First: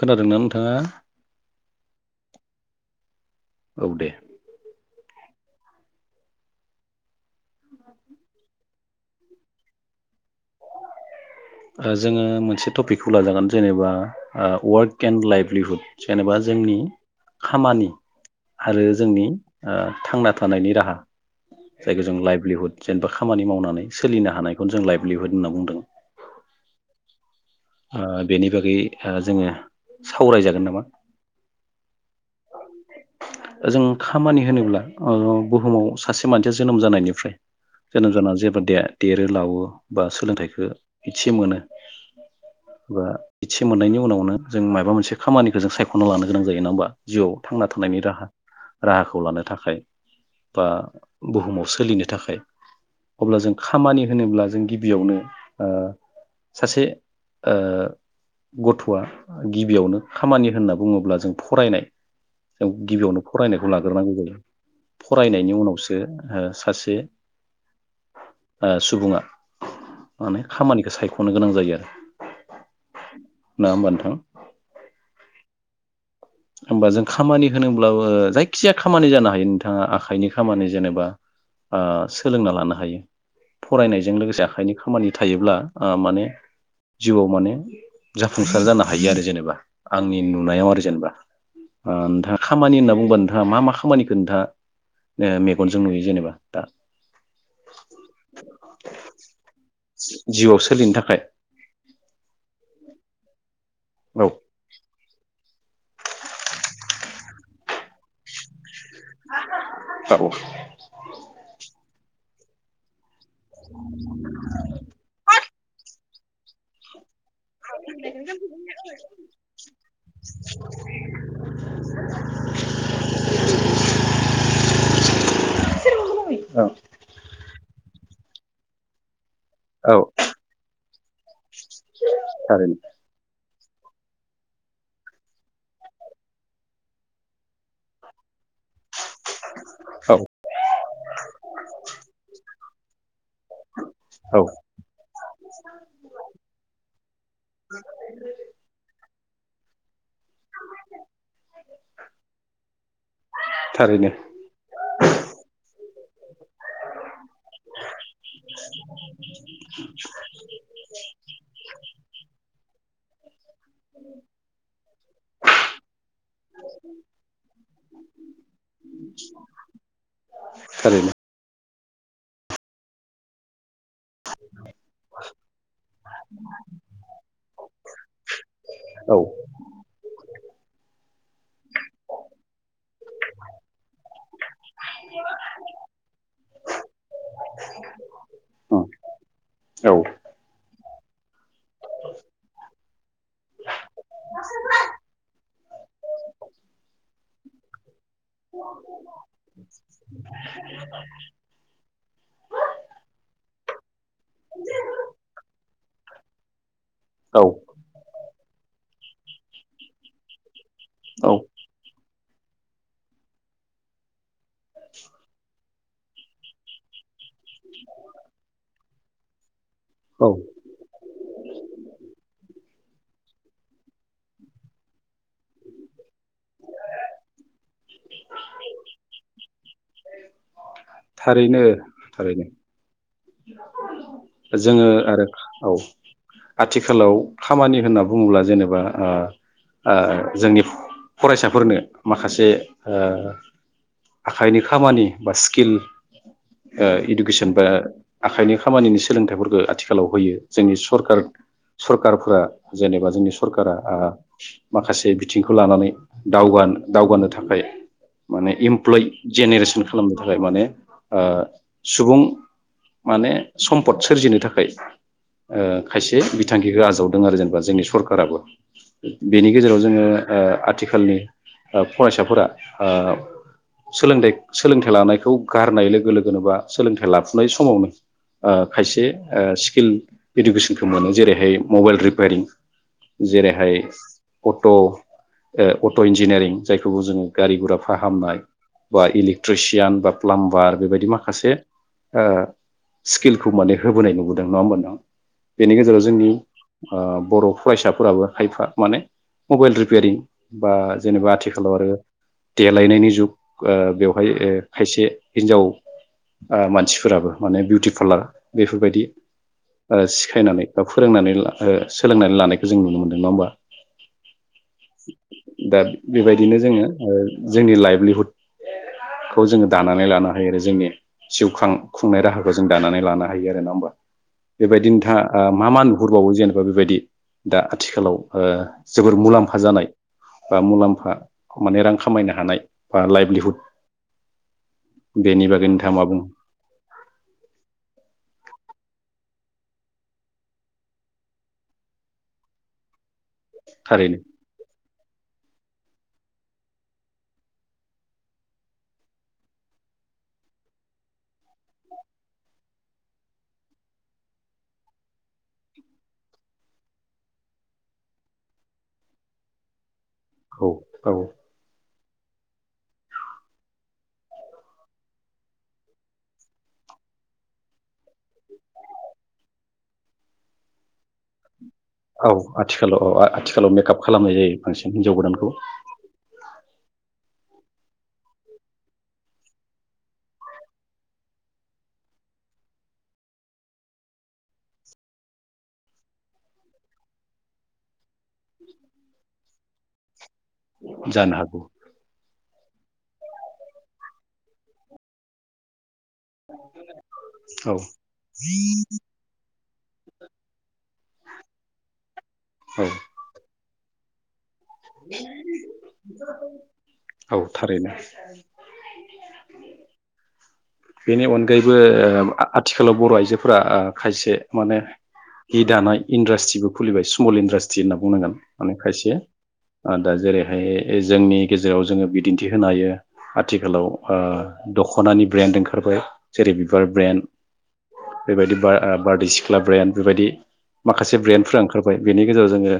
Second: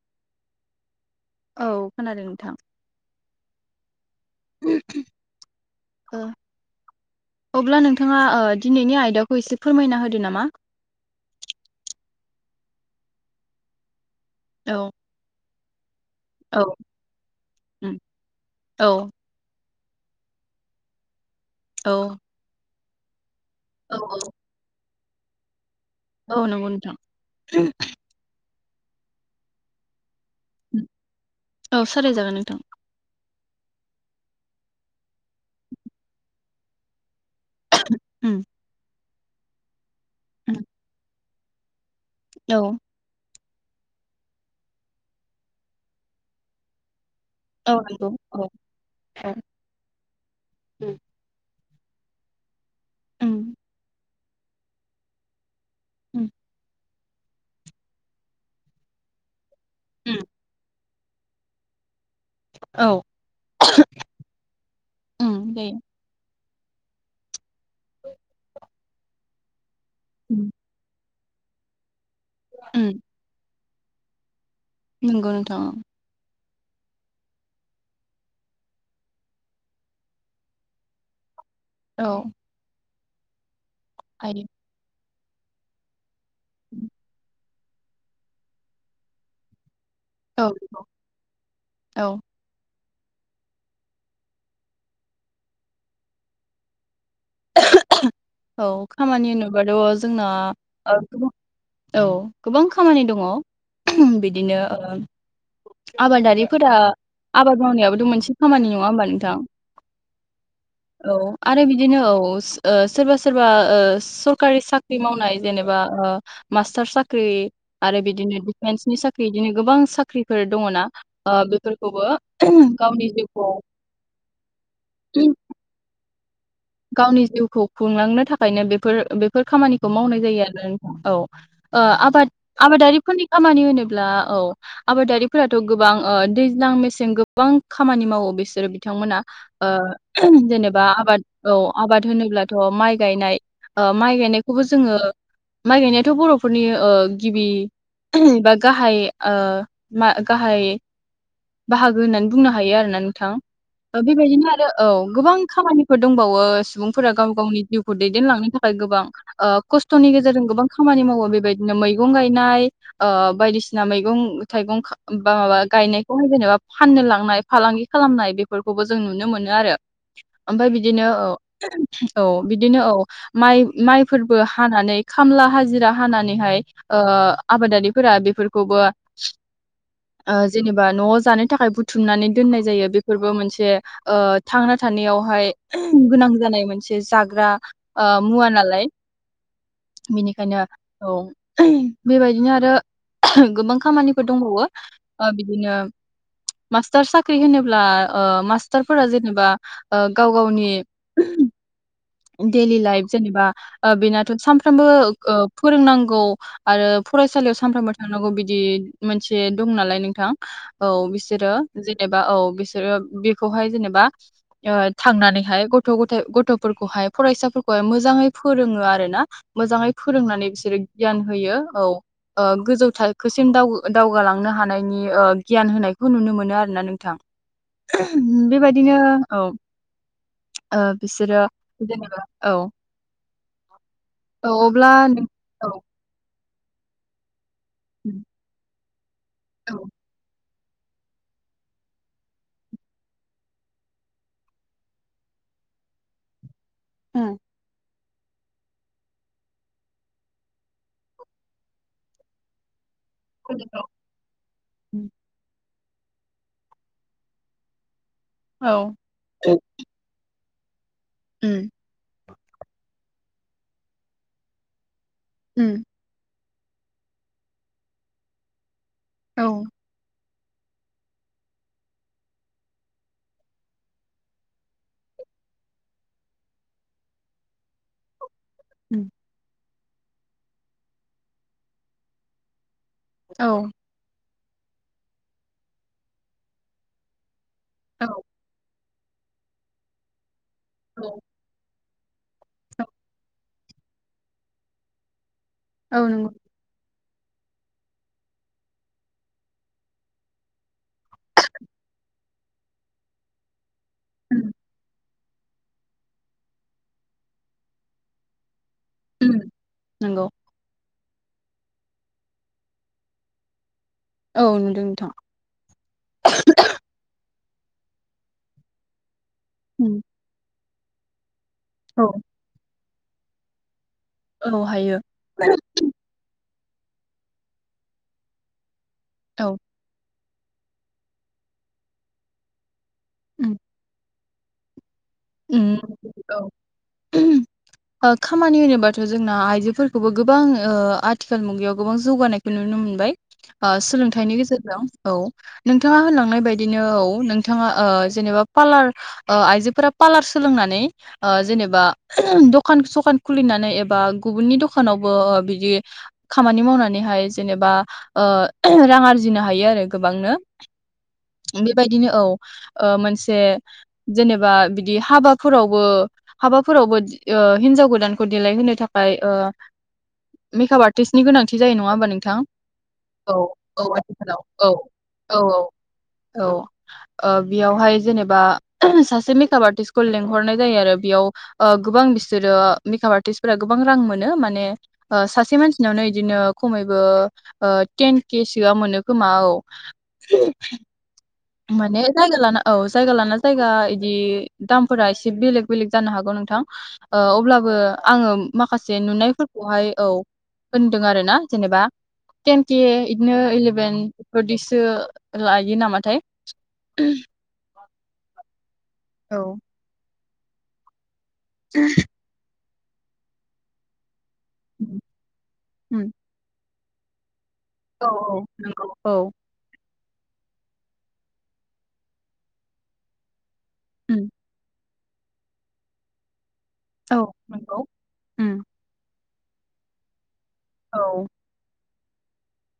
खोनादोंना नोंथाङा? औ खोनादों नोंथां। औ दे। ओ अब्ला नोंथाङा ओ दिनैनि आयदाखौ एसे फोरमायना होदो नामा? ओ जोङो मोनसे टपिकखौ लाजागोन जेनेबा। ओ औ वर्क केन्ड लाइभलिहुड। जेनेबा औ जोंनि खामानि उम आरो औ जोंनि। थांना थानायनि राहा औ जायखौ जों लाइभलिहुद जेनबा खामानि मावनानै सोलिनो हानायखौनो जों लाायब लिहुद होनना बुंदों। औ नोंगौ नोंथां। ओ बेनि बागै ओ जोङो सावरायजागोन नामा औ सावराय जागोन नोंथां। जों खामानि होनोब्ला ओ बुहुमाव सासे मानसिया जोनोम जानायनिफ्राय जोनोम जाना उम जेबो दे देरो लावो बा सोलोंथाइखो एसे मोनो। औ बा इदसे मोननायनि उनावनो जों मायबा मोनसे खामानिखौ जों सायख'ना लानो गोनां जायो नङा होमबा? जिउआव थांना औ थानायनि नंगौ राहा औ राहाखौ औ लानो थाखाय बा बुहुमाव सोलिनो थाखाय उम अब्ला जों खामानि होनोब्ला जों गिबियावनो ओ उम सासे ओ गथ'आ गिबियावनो खामानि होनना बुङोब्ला जों फरायनाय जों औ गिबियावनो फरायनायखौ लाग्रोनांगौ जायो उम फरायनायनि जायो उनावसो ओ सासे ओ सुबुंआ माने खामानिखौ सायख' नो गोनां जायो आरो उम। ना होमबा नोंथां? नोंगौ नोंथां। होमबा जों खामानि होनोब्लाबो जायखिया खामानि जानो हायो नोंथाङा आखाइनि खामानि जेनेबा ओ औ सोलोंना लानो हायो। फरायनायजों लोगोसे हायो आखाइनि खामानि थायोब्ला ओ माने जिउआव माने जाफुंसार जानो हायो आरो जेनेबा आंनि औ नुनायाव आरो जेनेबा। ओ औ नोंथाङा खा खामानि होनना बुंङोबा नोंथाङा मा मा खामानिखौ नोंथाङा मेगनजों नुयो जेनेबा दा? औ खामानि होनोबाथ' जोंना जिउआव सोलिनो थाखाय ओ औ गोबां खामानि दङ'। औ बिदिनो आबादारिफोरा आबाद मावनायाबोथ' मोनसे खामानि न नङा होमबा नोंथां? औ औ आरो बि बिदिनो औ। ओ सोरबा सोरबा ओ सरकारि साख्रि मावनाय जेनेबा ओ मासटारस सा साख्रि आरो बिदिनो डिफेन्सनि साख्रि बिदिनो गोबां साख्रिफोर दङना बेफोरखौबो गावनि जिउखौ औ गावनि जिउखौ खुंलांनो थाखाय खायनो बेफोर बेफोर खामानिखौ औ मावनाय जायो आरो औ ओ आब थारैनो आबादारिफोरनि खामानि होनब्ला औ आबादारिफोराथ' गोबां दैज्लां मेसें गोबां खामानि मावो बेसे बिसोर बिथांमोना औ जेनेबा आबाद औ आबाद होनोब्लाथ' माइ गायनाय ओ माइ औ गायनायखौबो जोङो माइ गायनायाथ' बर'फोरनि ओ गिबि बा गाहाय ओ गाहाय बाहागो होननानै बुंनो हायो आरोना नोंथां। थारैनो बेबायदिनो आरो औ। गोबां खामानिफोर दंबावो सुबुंफोरा गाव गावनि जिउखौ दैदेनलांनो थाखाय गोबां ओ खस्थ'नि गेजेरजों गोबां खामानि मावो बेबायदिनो मैगं गायनाय ओ बायदिसिना मैगं थाइगं बा माबा गायनायखौहाय जेनेबा फाननो लांनाय फालांगि खालामनाय बेफोरखौबो जों नुनो मोनो आरो बिदिनो थारैनो औ। औ बिदिनो औ माइ माइफोरबो हानानै खामला हाजिरा हानानैहाय आबादारिफोरा बेफोरखौबो औ ओ जेनेबा न' नि थाखाय बुथुमनानै दोननाय जायो बेफोरबो मोनसे ओ थांना थानायावहाय गोनां जानाय मोनसे जाग्रा ओ मुवा औ नालाय औ बेनिखायनो औ। बेबायदिनो आरो गोबां खामानिफोर दंबावो बिदिनो मास्टार साख्रि साख्रि होनोब्ला ओ मास्टारफोरा जेनेबा ओ [inaudible] देलि लाइफ जेनेबा। ओ बेनाथ' सानफ्रामबो ओ फोरोंनां गौ। आरो फरायसालियाव सानफ्रामबो थांनांगौ बि दि मोनसे दं नालाय नोंथां। औ बिसोरो जेने बा औ बिसोरो बेखौहाय जेनेबा ओ थांनानैहाय गथ' गथाय गथ'फोर। बेखौहाय फरायसाफोरखौहाय मोजाङै फोरोङो आरो ना। मोजाङै औ फोरोंनानै बिसोरो गियान होयो औ ओ गोजौ थाखोसिम दाव दावगालांनो हानायनि ओ गियान होनायखौ नुनो मोनो आरोना नोंथां बेबायदिनो औ। ओ बिसोरो। थारैनो जेनेबा थारैनो औ। औ [unintelligible] जोङो अब्ला आरो नों औ। आथिखालाव खामानि होनना उम, बुङोब्ला जेनेबा आ। औ आ जोंनि फरायसाफोरनो माखासे ओ आखाइनि खामानि बा स्किल ओ उम, इडुकेसन बा आखाइनि खामानिनि सोलोंथाइफोरखौ आथिखालाव होयो जोंनि सरखार सरखारफोरा। जेनेबा जोंनि सरकारा कम्पिउटाराव आ माखासे बिथिंखौ लानानै। दावगा दावगानो थाखाय। माने औ इमप्लय जेनेरेसन खालामनो थाखाय माने [unintelligible] ओ उम, सुबुं माने सम्पद सोरजिनो थाखाय। ओ उम, खायसे बि थांखिखौ आजावदों आरो जेनेबा जोंनि सरकाराबो। बेनि औ गेजेराव जोङो। ओ आथिखालनि फरायसाफोरा सोलोंथाइ सोलोंथाइ लानायखौ गारनाय लोगो लोगोनोबा सोलोंथाइ लाफ थुनाय समावनो। ओ खायसे उम, ओ सि किल इडुकेसनखौ मोनो जेरैहाय मबाइल रिपायारिं औ जेरैहाय अट ओ अट इन्जिनियारिं जायखौबो जोङो गारि गुरा औ फाहामनाय बा इलेक्ट्रिसियान बा प्लाम्ब बार बेबायदि औ माखासे ओ औ स्किलखौ माने होबोनाय नुबोदों नङा होमबा नोंथां बेनि गेजेराव औ जोंनि नंगौ ओ बर फरायसाफोराबो खायफा माने मबाइल रिपायारिं बा जेनेबा आथिखालाव आरो देलायनायनि जुग ओ बेवहाय ओ उम, खायसे हिन्जाव आ मान सिफोराबो माने बिउटि पार्लार बेफोरबायदि उम, ओ नंगौ सिखायनानै गाव फोरोंनानै ला ओ सोलोंनानै लानायखौ जों नुनो मोनदों नङा होमबा औ नुदों नोंथां दा बेबायदिनो जोङो ओ जोंनि लाइभलिहुड खौ जोङो उम, दानानै लानो हायो आरो जोंनि जिउखां औ खुंनाय राहाखौ जों दानानै लानो हायो आरो नङा होमबा औ बेबायदि हायो नोंथाङा ओ मा मा नुहरबावो जेने बा बेबायदि दा आथिखालाव ओ जोबोर औ मुलाम्फा जानाय बा मुलाम्फा माने रां खामायनो हानाय बा लाइभलिहुद उम, बेनि उम, बागै नोंथाङा मा बुङो औ ओ खामानि होनोबाथ जोंना आइजोफोरखौबो गोबां ओ आथिखाल मुगायाव गोबां जौगानायखौ नुनो मोनबाय ओ थारैनो सोलोंथाइनि गेजेरजों औ नोंथाङा होनलांनाय बायदिनो औ नोंथाङा ओ जेनेबा पार्लार ओ आइजोफोरा पार्लार सोलोंनानै ओ जेनेबा दखान सखान खुलिनानै एबा गुबुननि दखानावबो बिदि खामानि मावनानैहाय जेनेबा ओ रां आरजिनो हायो आरो। गोबांनो औ औ बे बायदिनो औ ओ मोनसे जेनेबा बि बिदि हाबाफोरावबो हाबाफोरावबो ओ हिनजाव गोदानखौ देलायहोनो थाखाय ओ मेकाप आर्टिस्नि गोनां। औ आथिखालाव औ आथिखालाव औ मेकआप खालामनाय आथिखालाव जायो औ बांसिन हिनजाव गोदानखौ औ औ ओ बेयावहाय जेनेबा सासे मेकआप आर्ट आर्टिस्टखौ लेंहरनाय जायो आरो बेयाव ओ गोबां बिसोरो मेकाप आर्टिस्टफोरा गोबां रां मोनो माने ओ सासे मानसिनावनो बिदिनो खमैबो ओ टेन केसोआ मोनो खोमा औ। [unintelligible] जानो हागौ माने जायगा लाना औ जायगा लाना जायगा इदि दामफोरा एसे बेलेग बेलेग जानो हागौ नोंथां ओ अब्लाबो औ आङो माखासे नुनायफोरखौहाय औ होनदों आरो ना जेनेबा टेन के औ बिदिनो इलेभेन बिदिसो लायो नामाथाय औ थारैनो। [inaudible] औ। बेनि अनगायैबो आथिखालाव बर' आइजोफोरा ओ खायसे माने हि दानाय उम इन्डास्ट्रिबो खुलिबाय स्मल इन्द्रास्ट टि होनना औ बुंनांगोन माने नंगौ खायसे औ ओ दा जेरैहाय ओ जोंनि गेजेराव जोङो बिदिन्थि होनो हायो। आथिखालाव ओ उम दखनानि ब्रेन्ड ओंखार खारबाय। जेरै बिबार औ ब्रेन्ड नंगौ बेबायदि उम बा आ बार्दै सिख सिख्ला ब्रेन्ड बेबायदि औ माखासे ब्रेन्डफोरा ओंखारबाय। फाय बेनि गेजेराव जोङो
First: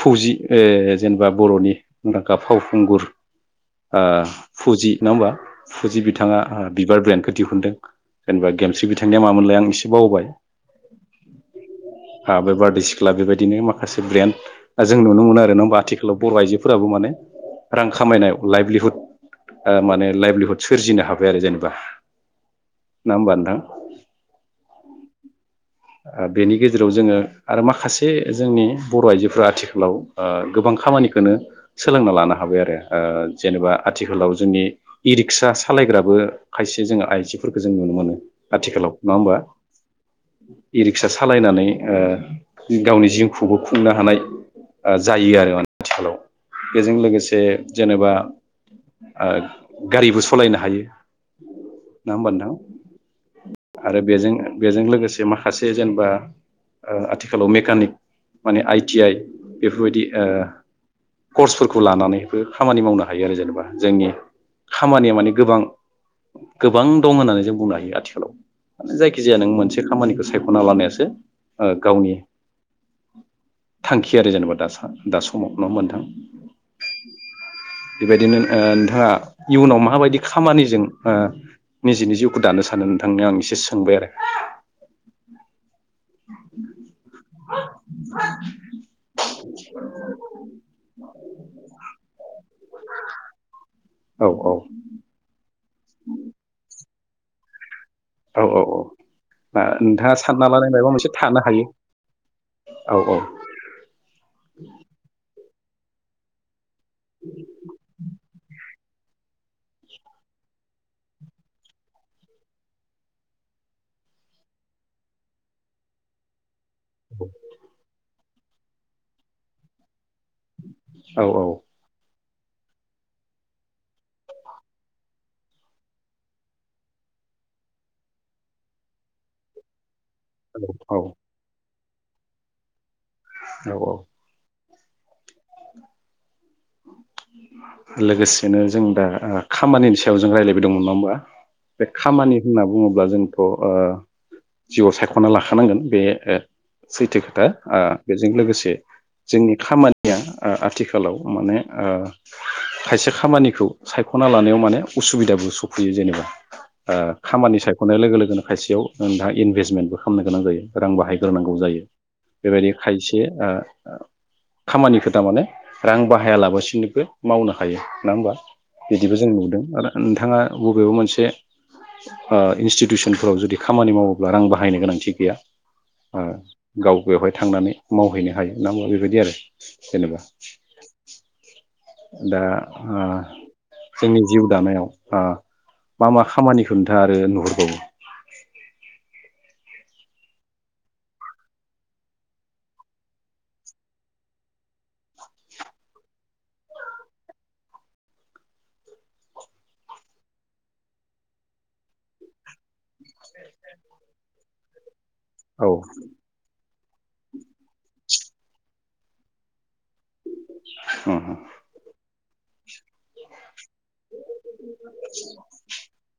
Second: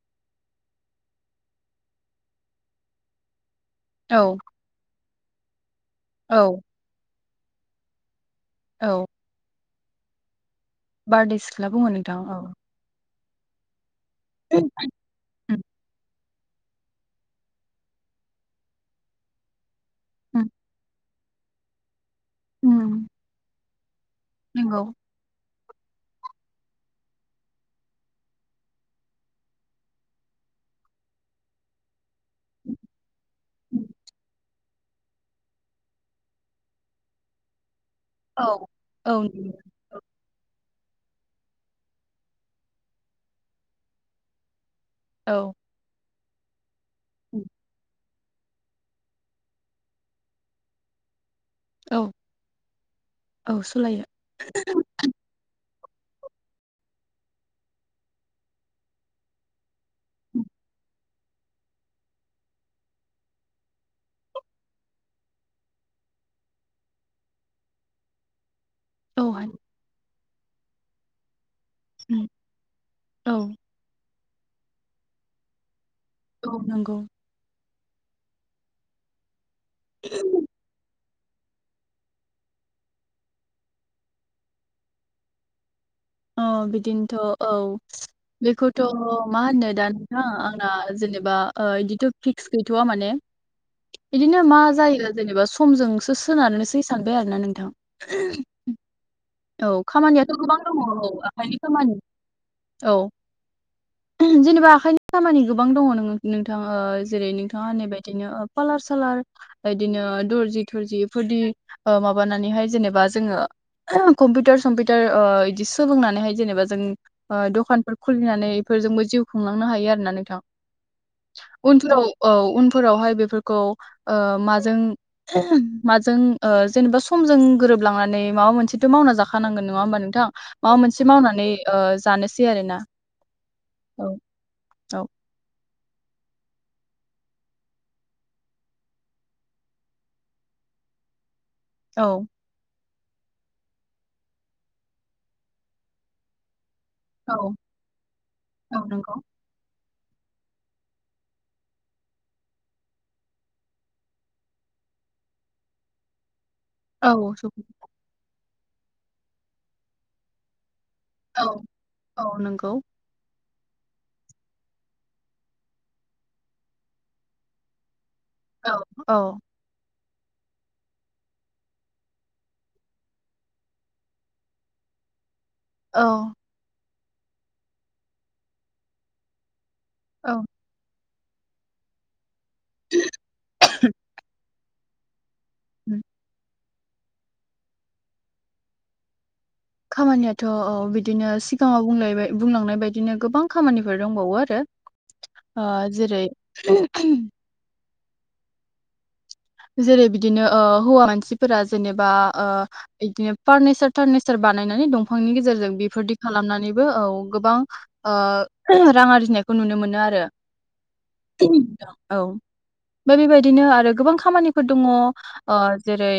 फौजि ओ जेनेबा बर'नि मुंदांखा फावखुंगुर ओ औ फुजि नङा होमबा। फुजि बिथाङा औ बिबार ब्रेन्डखौ दिहुनदों। जेनबा गेमस्रि औ बिथांनिया मामोनल आं इसे बावबाय बारदै सिख्ला बुङो नोंथां ओ औ बे बारदै सिख्ला बेबायदिनो माखा से ब्रेन्ड उम जों नुनो मोनो आरो नङा होमबा आथिखालाव बर'आइजोफोराबो माने रां खामायनायाव लाइभलिहुद माने उम लाइभलिहुद सोरजिनो हा- बाय आरो जेनेबा उम नङा होमबा नोंथां [unintelligible] नंगौ। ओ बेनि गेजेराव जोङो आरो माखासे जोंनि बर' आइजोफोरा आथिखालाव ओ गोबां खामानिखौनो सोलोंना लानो हाबाय आरो ओ जेनेबा उम, आथिखालाव जोंनि इ रिक्सा सालायग्राबो खायसे जोङो आइजोफोरखो जों नुनो मोनो औ आथिखालाव नङा औ होनबा। नंगौ। इ रिक्सा सालायनानै ओ गावनि जिउखौबो खुंनो हानाय जायो औ आरो माने आथिखालाव बेजों लोगोसे उम, जेनेबा गारिबो सलायनो हायो। ना औ होमबा औ नोंथां आरो सोलायो बेजों बेजों लोगोसे मा- खासे जेनेबा आथिखालाव मेकानिक माने आइटि आइ बेफोरबायदि कर्सफोरखौ लानानैबो खामानि मावनो हायो आरो जेनेबा जोंनि खामानिया माने गोबां गोबां दं होननानै जों बुंनो हायो आथिखालाव जायखि औ जाया नों हायो। मोनसे खामानिखो सायख'ना लानायासो ओ गावनि उम औ थांखि थियारि जेनबा दा दा समाव नङा होनबा नोंथां ओ नंगौ बेबायदिनो ओ नोंथाङा इयुनाव माबायदि खामानिजों ओ निजेनि जिउखौ दानो सानो नोंथांनियाव आं एसे सोंबाय आरो अ बिदिनोथ औ बेखौथ' मा होनो दा नोंथां आंना जेनेबा बिदिथ फिक्स गैथवा माने। औ बिदिनो औ मा जायो जेनेबा समजोंसो सोनारनोसै सानबाय आरो ना नोंथां औ औ औ औ नोंथाङा खामानियाथ सानना गोबां लानाय दङ माबा औ मोनसे थानो आखाइनि हायो खामानि औ जेनेबा आखाइनि खामानि गोबां दङ नोङो नोंथां ओ जेरै नोंथाङा नैबायदिनो खाालार सालार बिदिनो दर्जि थरजिफोरनि माबानानैहाय जेनेबा जोङो कम्पिउटार सम्पिउटार ओ बिदि सोलोंनानैहाय जेनेबा जों दखानफोर खुलिनानै बेफोरजोंबो जिउ खुंलांनो हायो आरो नानों थां औ उनफोराव औ उनफोरावहाय बेफोरखौ ओ माजों माजों जेनेबा ओ समजों गोरोबलांनानै माबा मोनसे थ' मावना जाखानांगोन नङा होनबा नो नोंथां माबा मोनसे औ मावनानै ओ जानोसै आरो ना। औ औ औ लोगोसेनो जों दा खामानिनि सायाव जों रायलायबाय दंमोन नङा होमबा। बे औ खामानि होनना बुङोब्ला ब्ला जोंथ'ओ जिउआव सायख'ना लाखानांगोन बे ओ सैथो औ खोथा ओ बेजों लोगोसे औ नंगौ जोंनि खामानि या आथिखालाव माने ओ खायसे खामानिखौ सायख'ना लानायाव माने उसुबिदाबो सफैयो जेनेबा। ओ औ खामानि सफै सायख'नाय लोगो लोगोनो खायसेयाव नोंहा इनभेस्टमेन्टबो खालामनो गोनां जायो। रां औ बाहायग्रोनांगौ जायो औ बेबायदि नंगौ खायसे ओ खामानिखौ थारमाने रां बाहाया लाबासि सिनिबो मावनो हायो। नङा होमबा औ बिदिबो औ जों नुदों आरो नोंथाङा बबेबा मोनसे ओ इन्स्टिटिउसनफोराव जुदि खामानि मावोब्ला रां बाहायनो गोनांथि गैया। औ आ गाव बेवहाय थांनानै मावहैनो हायो नङा होमबा बेबायदि आरो जेनेबा [inaudible] औ दा आह जोंनि जिउ जानायाव आ उम मा मा खामानि नोंथाङा आरो नुहरबावो। खामानियाथ' बिदिनो सिगाङाव बुंलायबाय बुंलांनाय बायदिनो गोबां खामानिफोर दंबावो आरो। ओ जेरै जेरै बिदिनो ओ हौवा मानसिफोरा जेनेबा ओ इदिनो फार्निचार थारनिचार बानायनानै दं फांनि औ गेजेरजों बेफोरदि खालामनानै बो औ गोबां ओ रां आरजिनायखौ नुनो मोनो आरो। उम औ। ओमफाय बेबायदिनो आरो गोबां खा निफोर दङ ओ जेरै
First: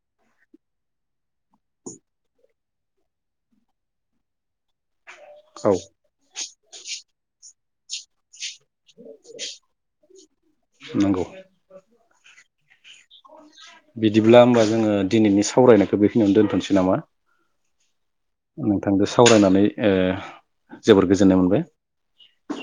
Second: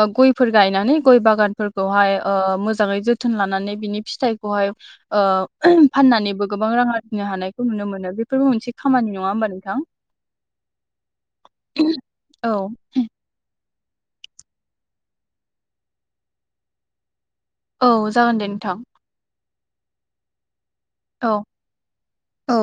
ओ गयफोर गायनानै गय बागानफोरखौहाय ओ मोजाङै जोथोन लानानै बिनि फिथाइखौहाय ओ औ फाननानैबो गोबां रां आरजिनो हानाय खौ नुनो मोनो। बे फोरबो मोनसे खामानि। नङा होमबा नोंथां? नंगौ औ। बिदिब्ला होमबा जोङो दिनैनि सावरायनायखौ बे खिनियावनो दोन्थ'नसै नामा? औ जागोन दे नोंथां। नोंथांजों सावरायनानै ओ जोबोर गोजोननाय औ। मोनबाय। औ